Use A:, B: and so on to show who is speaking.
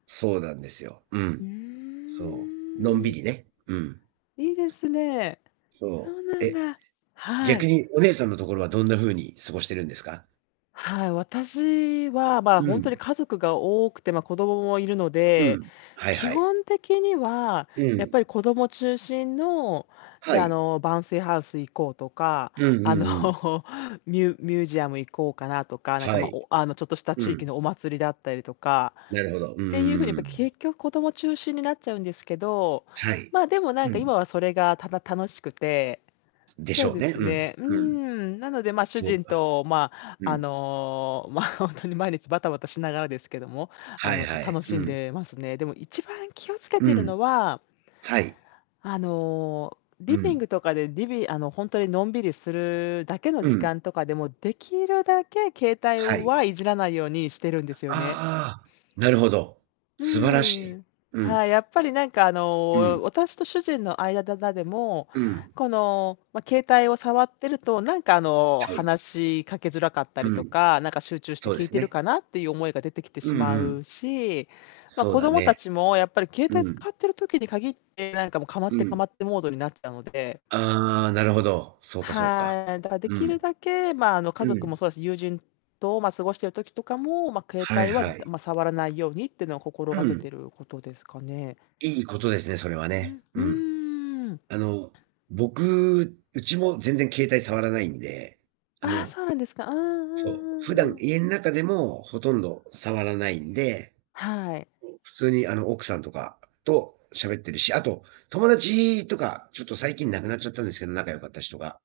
A: そうなんですよ。う
B: ふ
A: ん。
B: ー
A: そう、のん
B: ん。
A: びりね。うん。
B: いいですね。そ
A: そ
B: う
A: う、
B: なん
A: え、
B: だ。は
A: 逆
B: い。
A: にお姉さんのところはどんな風に過ごしてるんですか？
B: はい、私はま、
A: う
B: ほんと
A: ん。
B: に家族が多くて、ま、子供もいるの
A: う
B: で、
A: ん。はい
B: 基
A: はい。
B: 本的には、
A: う
B: やっぱ
A: ん。
B: り子供中心の、じ
A: は
B: ゃあ、あ
A: い。
B: の、bouncy house 行こうとか、
A: うんう
B: あの
A: んうん。
B: ミュミュージアム行こうかなとか、なんか
A: は
B: ま、
A: い。
B: おあの、ちょっとした
A: う
B: 地域
A: ん。
B: のお祭りだったりとか、
A: なるほど。うんう
B: っ
A: んう
B: ていうふうに、やっ
A: んう
B: ぱ
A: ん。
B: 結局子供中心になっちゃうんですけど、
A: はい。
B: ま、でもなん
A: う
B: か今
A: ん。
B: はそれがただ楽しくて。
A: でし
B: そう
A: ょう
B: で
A: ね。
B: す
A: うん、
B: ね。うー
A: うん。
B: ん、なので、ま、主
A: そう
B: 人
A: か。
B: と、ま、
A: う
B: あ
A: ん。
B: の、ま、ほんとに毎日バタバタしながらですけども、あ
A: はい
B: の、た
A: はい、
B: 楽
A: う
B: しん
A: ん。
B: でますね。でも一番気をつけ
A: う
B: てる
A: ん。
B: のは
A: はい。
B: あの、
A: う
B: リビン
A: ん。
B: グとかでりびあのほんとに、のんびりするだけの
A: う
B: 時
A: ん。
B: 間とかでも、できるだけ携
A: は
B: 帯
A: い。
B: はいじらないようにしてるんですよね。
A: ああ、なるほど。
B: うー
A: 素晴
B: ん、
A: ら
B: に
A: しい。
B: ん。
A: うん。
B: はい、やっぱりなんかあ
A: う
B: の、
A: ん。
B: 私と主人の間だだ、でも、
A: うん。
B: このま、携帯を触ってると、なんかあの、
A: はい。
B: 話しかけづらかったり
A: う
B: と
A: ん。
B: か、なんか集中して
A: そう
B: 聞
A: で
B: い
A: す
B: てる
A: ね。
B: かなっていう思いが出てきて
A: う
B: し
A: んう
B: ま
A: ん。
B: うし、ま、
A: そう
B: 子
A: だ
B: 供た
A: ね。
B: ちもやっぱり携帯
A: うん。
B: 使ってる時に限って、なんかもうかまっ
A: う
B: てか
A: ん。
B: まってモードになっちゃうので。
A: ああ、なるほど。そうかそうか。
B: はーい、だからで
A: う
B: きる
A: ん。
B: だけ、ま、あの、家
A: う
B: 族も
A: ん。
B: そうだし、友人と、ま、過ごしている時とかも、ま、携
A: はい
B: 帯は、だ、
A: はい。
B: ま、触らないようにっていうのを心
A: う
B: がけ
A: ん。
B: てることですかね。
A: いいことですね。それは
B: う
A: ね。
B: ん。
A: う
B: う
A: ん。
B: ーん。
A: あの僕うちも全然携帯触らないんで、あ
B: ああ、
A: の
B: そうなんですか。うんうん
A: そう、普
B: うんう
A: 段
B: ん。
A: 家ん中でもほとんど触らないんで、
B: はい。
A: 普通にあの奥さんとかと喋ってるし、あと友達とか、ちょっと最近亡くなっちゃったんですけど、仲良かった人が